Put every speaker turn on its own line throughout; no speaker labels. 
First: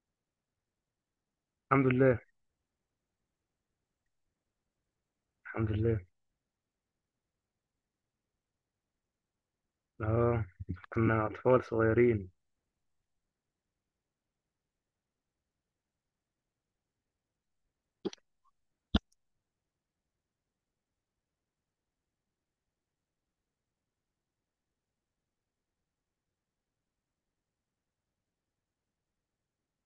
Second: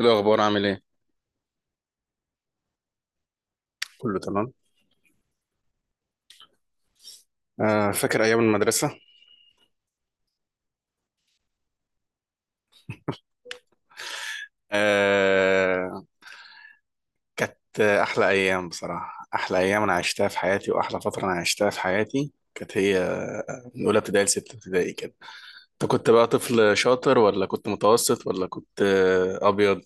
إيه الأخبار؟ عامل إيه؟
الحمد لله.
كله تمام.
الحمد لله.
فاكر أيام المدرسة.
اه، كنا اطفال صغيرين.
آه كانت أحلى أيام بصراحة. أحلى أيام أنا عشتها في حياتي وأحلى فترة أنا عشتها في حياتي كانت هي، من أولى ابتدائي لستة ابتدائي كده. أنت كنت بقى طفل شاطر ولا كنت متوسط ولا كنت أبيض؟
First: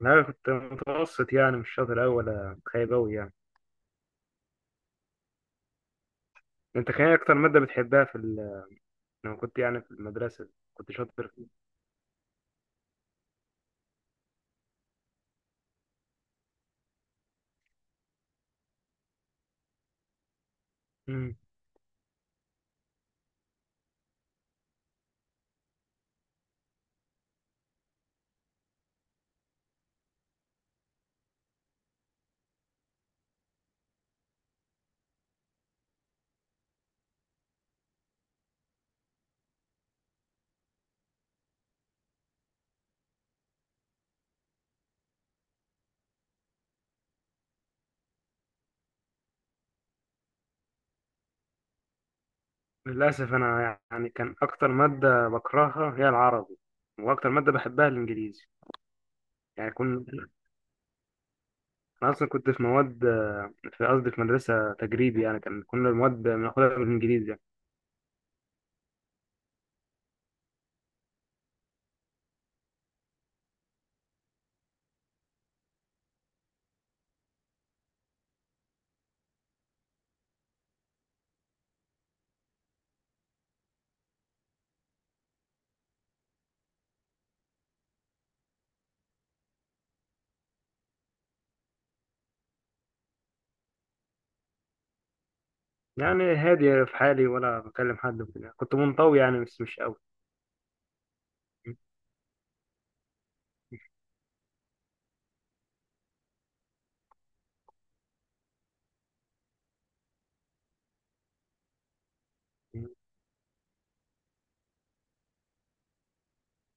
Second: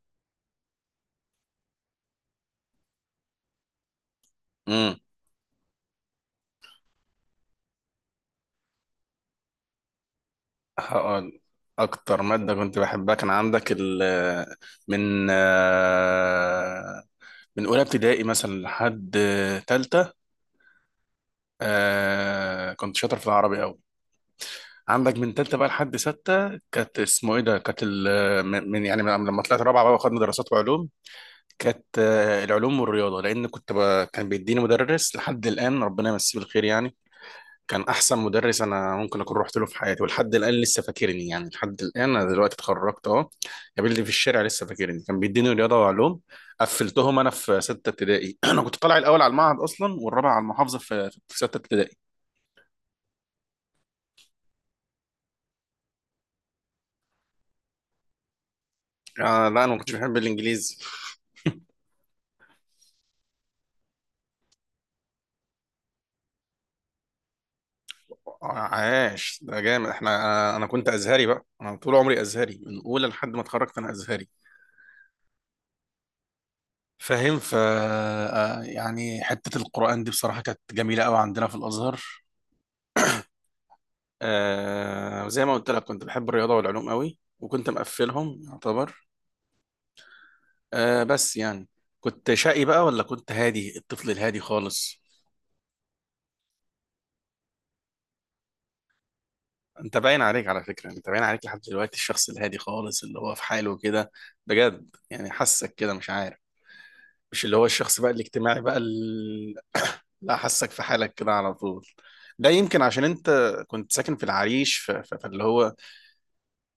لا، كنت متوسط، يعني مش شاطر أوي ولا خايب أوي يعني.
امم
انت كان إيه اكتر ماده بتحبها لما كنت يعني في المدرسه كنت شاطر
هقول،
فيها.
أكتر مادة كنت بحبها كان عندك ال، من آه من أولى ابتدائي مثلا لحد تالتة.
مم.
كنت شاطر في العربي أوي. عندك من تالتة بقى لحد ستة، كانت اسمه ايه ده، كانت يعني من لما طلعت رابعة بقى واخدنا دراسات وعلوم، كانت العلوم والرياضة، لأن كان بيديني مدرس لحد الآن ربنا يمسيه بالخير يعني. كان أحسن مدرس أنا ممكن أكون رحت له في حياتي، ولحد الآن لسه فاكرني، يعني لحد الآن أنا دلوقتي اتخرجت أهو، قابلني في الشارع لسه فاكرني. كان بيديني رياضة وعلوم، قفلتهم أنا في ستة ابتدائي. أنا كنت طالع الأول على المعهد أصلا والرابع على المحافظة في ستة ابتدائي.
للاسف انا يعني كان اكتر ماده بكرهها هي العربي، واكتر ماده بحبها الانجليزي.
آه لا أنا
يعني
ما كنتش
كنت
بحب الإنجليزي.
انا اصلا كنت في قصدي في مدرسه تجريبي، يعني كنا المواد بناخدها بالانجليزي يعني.
عاش، ده جامد. احنا انا أنا كنت ازهري بقى، انا طول عمري ازهري، من اولى لحد ما اتخرجت انا ازهري، فاهم. ف آه، يعني حته القران دي بصراحه كانت جميله قوي عندنا في الازهر. آه زي ما قلت لك كنت بحب الرياضه والعلوم قوي وكنت مقفلهم يعتبر. آه بس يعني كنت شقي بقى ولا كنت هادي، الطفل الهادي خالص؟
يعني هادي في حالي، ولا بكلم حد وكده، كنت منطوي يعني بس مش
انت باين عليك، على فكره انت باين عليك لحد
قوي.
دلوقتي الشخص الهادي خالص اللي هو في حاله كده، بجد يعني، حاسك كده مش عارف، مش اللي هو الشخص بقى الاجتماعي بقى اللي، حاسك في حالك كده على طول. ده يمكن عشان انت كنت ساكن في العريش، فاللي هو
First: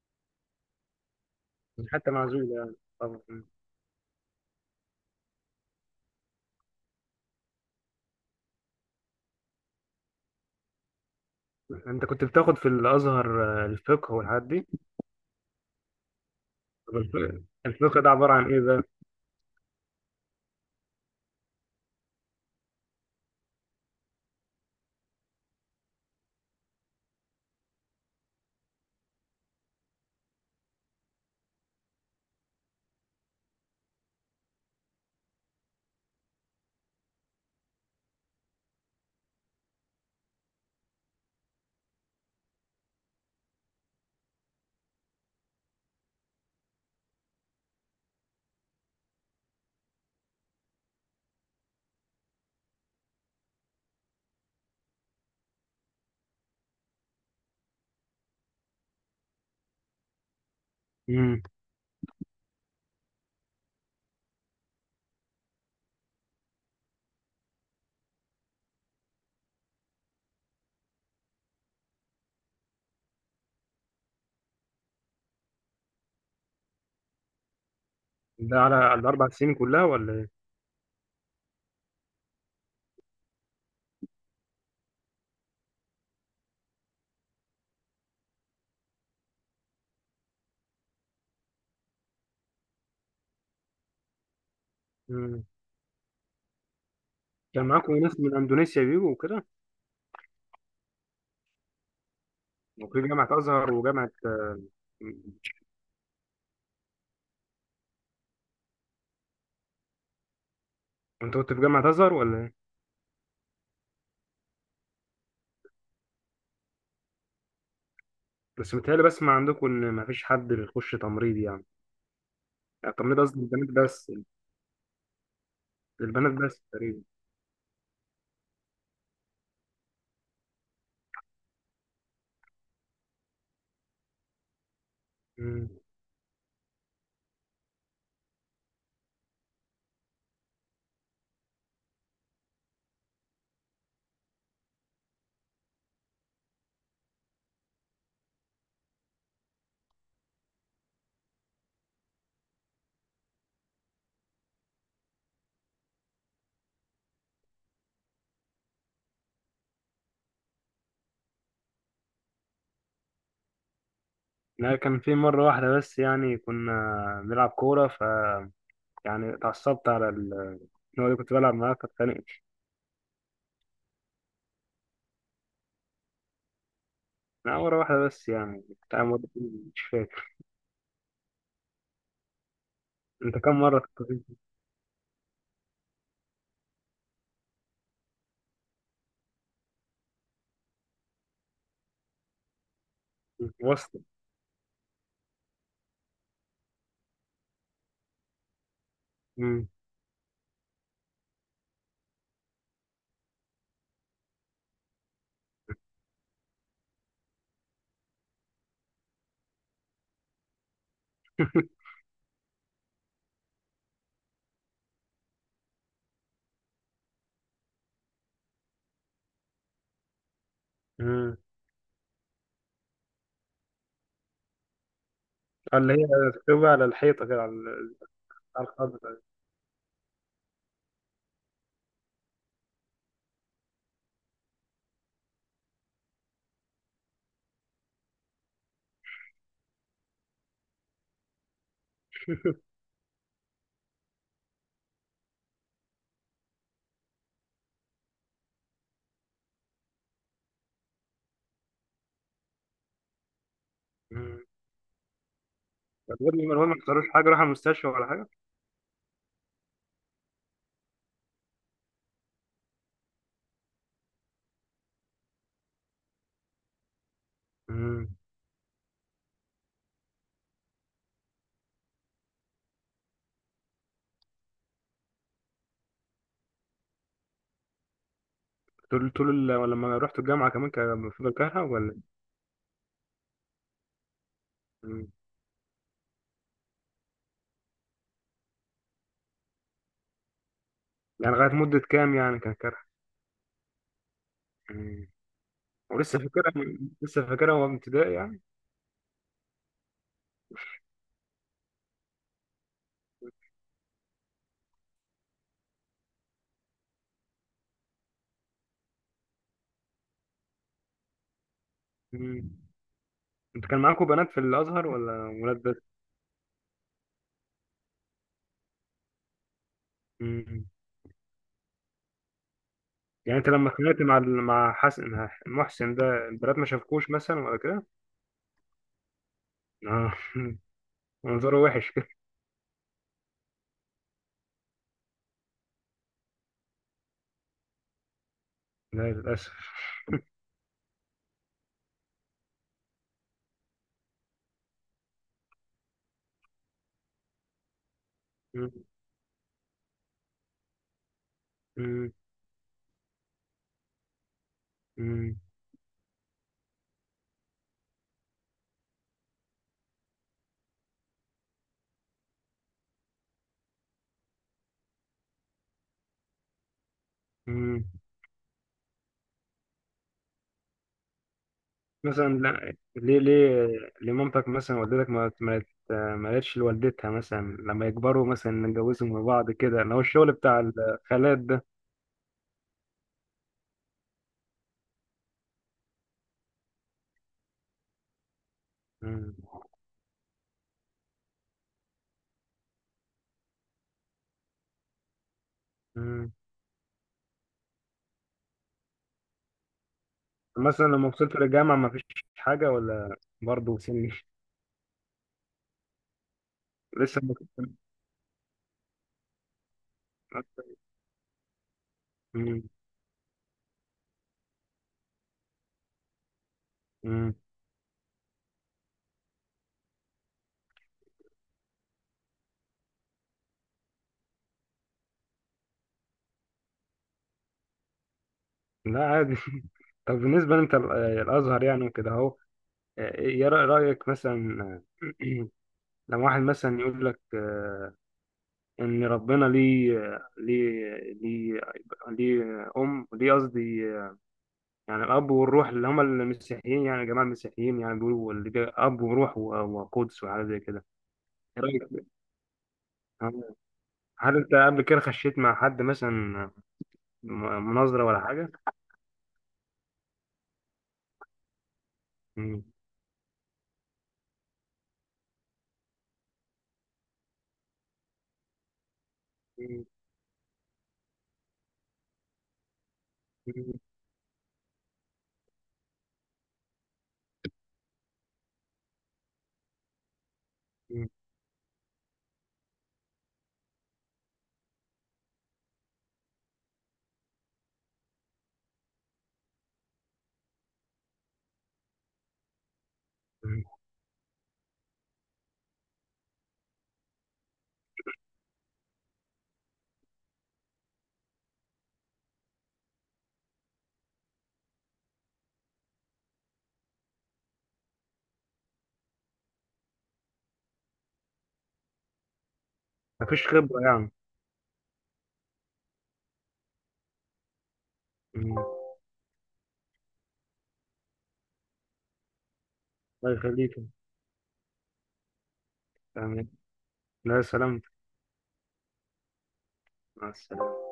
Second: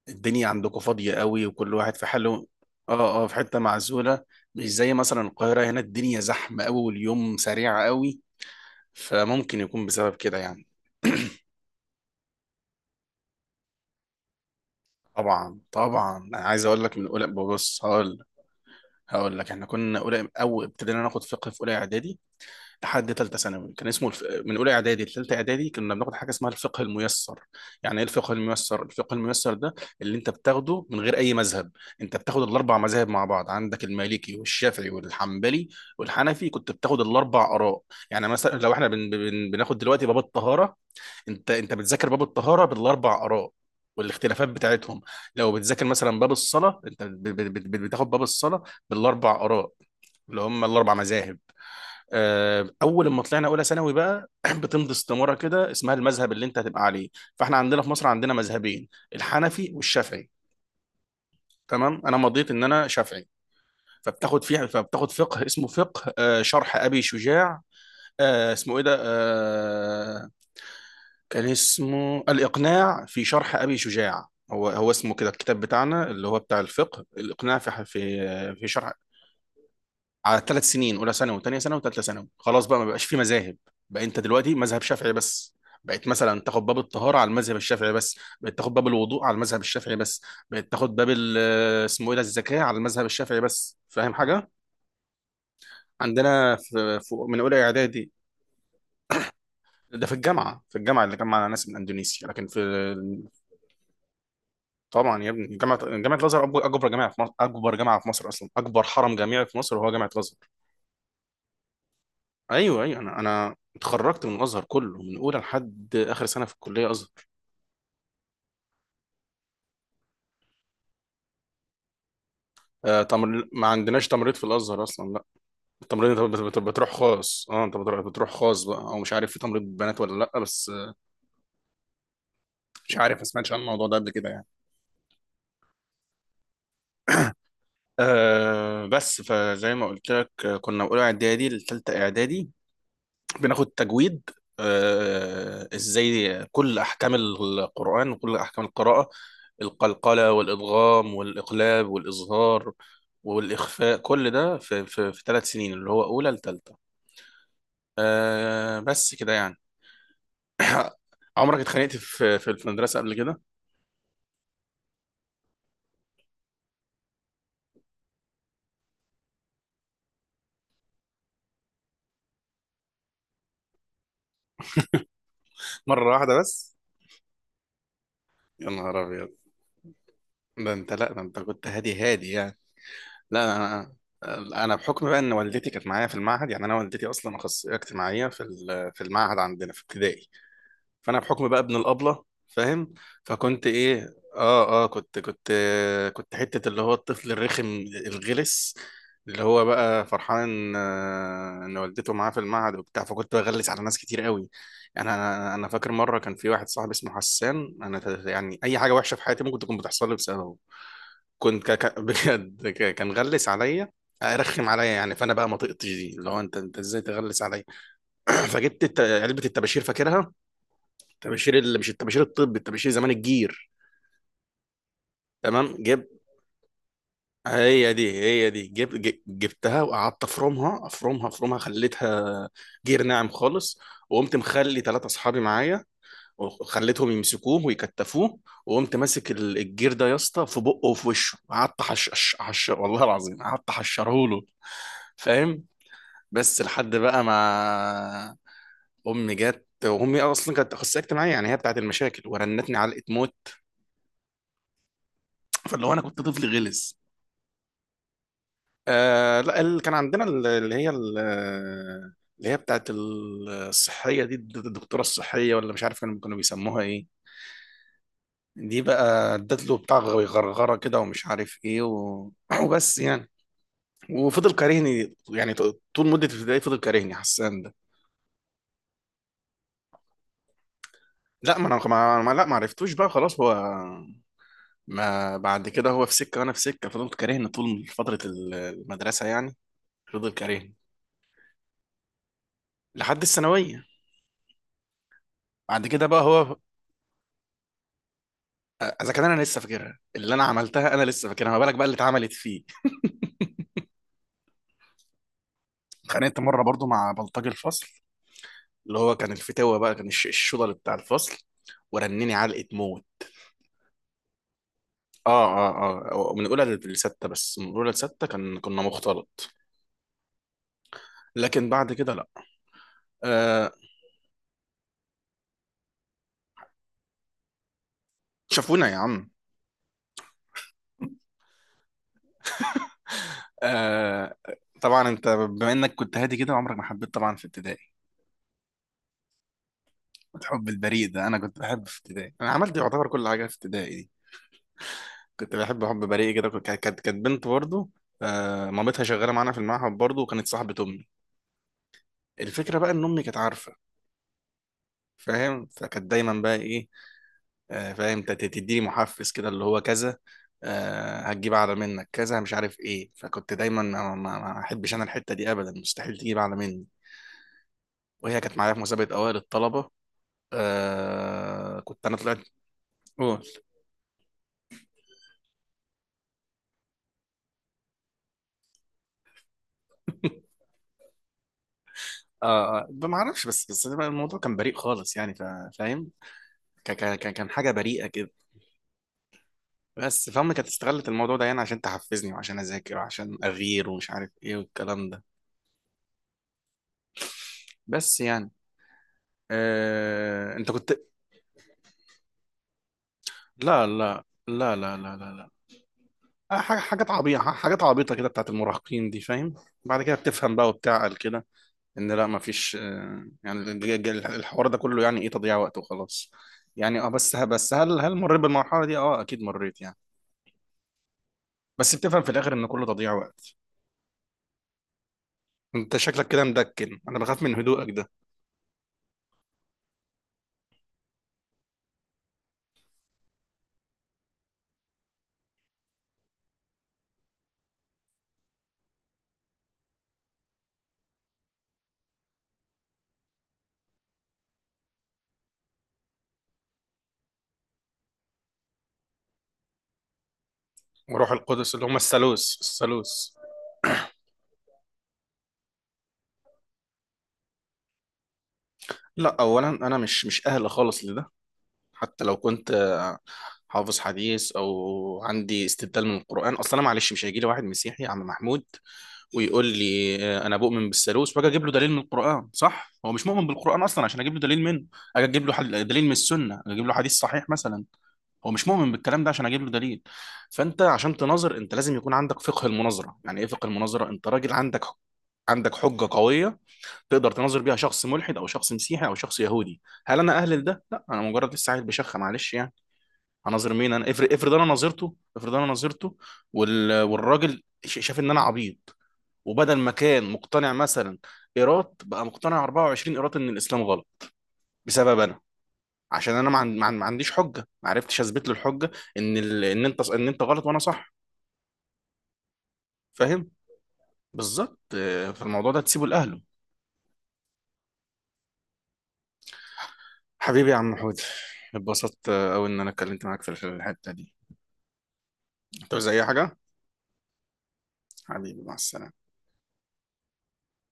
الدنيا عندكم فاضية قوي وكل
مش
واحد في
حتى
حاله.
معزولة يعني.
اه
طبعا.
اه في حتة معزولة، مش زي مثلا القاهرة هنا الدنيا زحمة قوي واليوم سريع قوي، فممكن يكون بسبب كده يعني.
انت كنت بتاخد في الازهر الفقه والحاجات دي؟
طبعا طبعا، انا عايز اقول لك،
طب
من اولى
الفقه
ببص،
الفقه ده عباره عن ايه بقى؟
هقول لك، احنا كنا اولى، اول ابتدينا ناخد فقه في اولى اعدادي لحد ثالثه ثانوي، كان من اولى اعدادي لثالثه اعدادي كنا بناخد حاجه اسمها الفقه الميسر. يعني ايه الفقه الميسر؟ الفقه الميسر ده اللي انت بتاخده من غير اي مذهب، انت بتاخد الاربع مذاهب مع بعض، عندك المالكي والشافعي والحنبلي والحنفي، كنت بتاخد الاربع اراء. يعني مثلا لو احنا بناخد دلوقتي باب الطهاره، انت بتذاكر باب الطهاره بالاربع اراء والاختلافات بتاعتهم. لو بتذاكر مثلا باب الصلاه، انت بت- بت- بت- بتاخد باب الصلاه بالاربع اراء اللي هم الاربع مذاهب. آه، اول ما طلعنا اولى ثانوي بقى بتمضي استماره كده اسمها المذهب اللي انت هتبقى عليه. فاحنا عندنا في مصر عندنا مذهبين، الحنفي والشافعي.
امم.
تمام، انا مضيت ان انا شافعي. فبتاخد فقه اسمه فقه شرح ابي شجاع. آه، اسمه ايه ده آه، كان اسمه الإقناع في شرح أبي شجاع. هو اسمه كده الكتاب بتاعنا اللي هو بتاع الفقه، الإقناع
ده
في
على
شرح.
على الاربع سنين كلها ولا ايه؟
على ثلاث سنين، اولى ثانوي وثانيه ثانوي وثالثه ثانوي. خلاص بقى ما بقاش في مذاهب، بقى انت دلوقتي مذهب شافعي بس. بقيت مثلا تاخد باب الطهاره على المذهب الشافعي بس، بقيت تاخد باب الوضوء على المذهب الشافعي بس، بقيت تاخد باب ال- اسمه ايه ده الزكاه على المذهب الشافعي بس. فاهم حاجه؟
امم.
عندنا من اولى
كان معاكم
اعدادي.
ناس من اندونيسيا بيجوا وكده؟
ده في الجامعه، في الجامعه اللي جمع ناس من اندونيسيا، لكن في.
وفي جامعه ازهر وجامعه.
طبعا يا ابني جامعه، الازهر اكبر، أكبر جامعه في مصر، اكبر جامعه في مصر اصلا، اكبر حرم جامعي في مصر هو جامعه الازهر.
انت كنت في جامعه ازهر ولا ايه؟
ايوه ايوه، انا اتخرجت من الازهر كله، من اولى لحد اخر سنه في الكليه ازهر.
بس متهيألي بسمع عندكم ان مفيش حد بيخش تمريض يعني. يعني قصدي
ما
البنات
عندناش
بس.
تمريض في الازهر اصلا، لا. التمريض
البنات
انت
بس
بتروح
تقريبا.
خاص، اه انت بتروح خاص بقى، او مش عارف في تمريض بنات ولا لا بس مش عارف، ما سمعتش عن الموضوع ده قبل كده يعني.
امم.
آه بس، فزي ما قلت لك كنا من اولى اعدادي لثالثه اعدادي بناخد تجويد. آه، ازاي، كل احكام القرآن وكل احكام القراءة، القلقلة والادغام والاقلاب والاظهار والاخفاء، كل ده في ثلاث سنين اللي هو اولى لثالثة. آه بس كده يعني. عمرك اتخانقت في المدرسة قبل كده؟
لا، كان في مره واحده بس، يعني كنا بنلعب كوره ف، يعني اتعصبت على ال... النوع اللي كنت بلعب معاه، فاتخانقت.
مرة واحدة بس؟
لا، مرة واحدة بس يعني
يا نهار
بتاع مرة.
ابيض،
مش فاكر.
ده انت، لا ده انت كنت هادي هادي يعني.
انت
لا
كم مرة
انا،
كنت؟
بحكم بقى ان والدتي كانت معايا في المعهد، يعني انا والدتي اصلا اخصائيه اجتماعيه في المعهد عندنا في ابتدائي. فانا بحكم بقى ابن الابله، فاهم. فكنت
وسط.
ايه، اه اه كنت حته اللي هو الطفل الرخم الغلس، اللي هو
مم.
بقى فرحان ان والدته معاه في المعهد وبتاع، فكنت بغلس على ناس كتير قوي. يعني انا فاكر مره كان في واحد صاحبي اسمه حسان، يعني اي حاجه وحشه في حياتي ممكن تكون بتحصل لي بسببه. كنت بجد كان غلس عليا، ارخم عليا يعني، فانا بقى ما طقتش دي، اللي هو انت ازاي تغلس عليا. فجبت علبه الطباشير، فاكرها،
مم.
الطباشير اللي مش الطباشير الطبي، الطباشير زمان الجير، تمام،
اللي
جيب،
هي تكتبها على الحيطة كده على
هي
ال-
دي، هي دي.
على
جيب،
الخضر.
جبتها وقعدت افرمها افرمها افرمها، خليتها جير ناعم خالص. وقمت مخلي ثلاثة اصحابي معايا وخليتهم يمسكوه ويكتفوه، وقمت ماسك الجير ده يا اسطى في بقه وفي وشه، قعدت حش حش حش، والله العظيم قعدت حشره له. فاهم. بس لحد بقى ما امي جت، وامي اصلا كانت اخصائيه اجتماعيه يعني هي بتاعت المشاكل، ورنتني علقه موت. فلو انا كنت
فالواد،
طفل
ما هو ما
غلس.
حصلوش حاجة، راح المستشفى ولا حاجة؟
آه لا كان عندنا اللي هي بتاعت الصحيه دي، الدكتوره الصحيه، ولا مش عارف كانوا، كانوا بيسموها ايه.
مم.
دي بقى ادت له بتاع غرغره كده ومش عارف ايه وبس يعني. وفضل كارهني يعني طول مده الابتدائي فضل كارهني حسان ده.
لما رحت الجامعة كمان كان المفروض
لا
كارهة
ما انا
ولا؟
لا ما عرفتوش بقى خلاص هو.
مم.
ما بعد كده هو في سكه وانا في سكه، فضلت كارهني طول فتره المدرسه يعني، فضل كارهني
يعني لغاية مدة كام يعني كان كارهة؟
لحد الثانويه.
مم.
بعد كده
ولسه
بقى
فاكرها
هو.
من- لسه فاكرها وهو ابتدائي يعني.
اذا كان انا لسه فاكرها اللي انا عملتها، انا لسه فاكرها، ما بالك بقى اللي اتعملت فيه. اتخانقت مره برضو مع بلطجي الفصل، اللي هو كان الفتاوه بقى، كان الشغل بتاع الفصل، ورنني
مم.
علقه موت.
انت كان معاكم بنات في الأزهر ولا
اه
ولاد؟
اه اه، من اولى لسته بس، من اولى لسته كان كنا مختلط،
مم.
لكن بعد كده لا.
يعني انت لما
آه.
اتخانقت مع حسن محسن ده البنات ما شافكوش مثلا ولا كده؟
شافونا يا عم.
اه. منظره وحش كده.
آه. طبعا انت بما انك كنت هادي كده عمرك ما حبيت. طبعا في ابتدائي
لا للاسف.
الحب البريء ده، انا كنت بحب في ابتدائي، انا عملت يعتبر كل حاجه في ابتدائي دي. كنت بحب حب بريء كده. كانت بنت برضه، آه
مم.
مامتها شغاله معانا في المعهد برضه وكانت صاحبه امي.
مم.
الفكره بقى ان امي كانت عارفه،
مم.
فاهم. فكانت دايما بقى ايه، آه فاهم تديني محفز كده اللي هو كذا، آه هتجيب اعلى منك كذا مش عارف ايه، فكنت دايما ما احبش انا الحته دي ابدا، مستحيل تجيب اعلى مني.
مم.
وهي كانت معايا في مسابقه اوائل الطلبه. آه كنت انا
مثلا،
طلعت.
لا، ليه
قول.
ليه ليه مامتك مثلا والدتك ما قالتش لوالدتها مثلا لما يكبروا مثلا نتجوزهم من بعض كده، اللي هو الشغل بتاع الخالات ده.
اه ما اعرفش، بس بس الموضوع كان بريء خالص يعني، فا- فاهم. كان كان كان حاجه بريئه كده.
مم.
بس فامي كانت استغلت الموضوع ده يعني عشان تحفزني وعشان اذاكر وعشان اغير ومش عارف ايه والكلام ده.
مم.
بس يعني. انت
مثلا
كنت.
لما وصلت للجامعة ما فيش حاجة ولا، برضه
لا
سني.
لا لا لا لا لا لا حاجات
لسه ما
عبيطة،
كنت-.
حاجات عبيطة كده بتاعت المراهقين دي، فاهم. بعد كده بتفهم بقى وبتعقل كده، ان لا مفيش. يعني الحوار ده كله يعني ايه، تضييع وقت وخلاص. يعني اه
مم.
بس، هل مريت بالمرحلة دي؟ اه اكيد مريت يعني، بس بتفهم في الاخر ان كله تضييع وقت. انت شكلك كده مدكن، انا بخاف من هدوءك.
لا عادي. طب بالنسبة انت الأزهر يعني وكده اهو، ايه رأيك مثلا لما واحد مثلا يقول لك ان ربنا ليه ليه ليه قصدي، يعني الاب والروح اللي هم المسيحيين يعني جماعة المسيحيين، يعني بيقولوا اللي ده اب وروح وقدس وحاجات زي كده.
وروح
ايه
القدس،
رأيك
اللي هم
إيه؟
الثالوث، الثالوث.
آه، هل انت قبل كده خشيت مع حد مثلا مناظرة ولا حاجة؟
لا اولا، انا مش اهل خالص لده. حتى لو
مم.
كنت حافظ حديث او عندي استدلال من القران، اصلا انا معلش، مش هيجي لي واحد مسيحي يا عم محمود ويقول
مم.
لي انا بؤمن بالثالوث واجي اجيب له دليل من القران، صح؟ هو مش مؤمن
مم.
بالقران اصلا عشان اجيب له دليل منه. اجي اجيب له دليل من السنه، اجي اجيب له حديث صحيح مثلا، هو مش مؤمن بالكلام ده عشان اجيب له دليل. فانت عشان تناظر انت لازم يكون عندك فقه المناظره. يعني ايه فقه المناظره؟ انت راجل عندك حجه قويه تقدر تناظر بيها شخص ملحد او شخص مسيحي او شخص يهودي. هل انا اهل لده؟ لا، انا مجرد لسه عيل بشخه معلش يعني. هناظر
مم.
مين؟ انا افرض، انا ناظرته، والراجل شاف ان انا عبيط، وبدل ما كان مقتنع مثلا ايراد، بقى مقتنع 24 ايراد ان الاسلام غلط بسبب انا، عشان انا ما عنديش حجه، ما عرفتش اثبت له الحجه ان انت، ان انت غلط وانا صح،
مفيش
فاهم.
خبرة.
بالظبط. فالموضوع ده تسيبه لاهله.
يعني.
حبيبي يا عم حود، اتبسطت قوي ان انا اتكلمت
الله
معاك في
يخليكم.
الحته دي. انت زي
آمين.
حاجة.
لا سلامتك.
حبيبي، مع السلامة.
مع السلامة.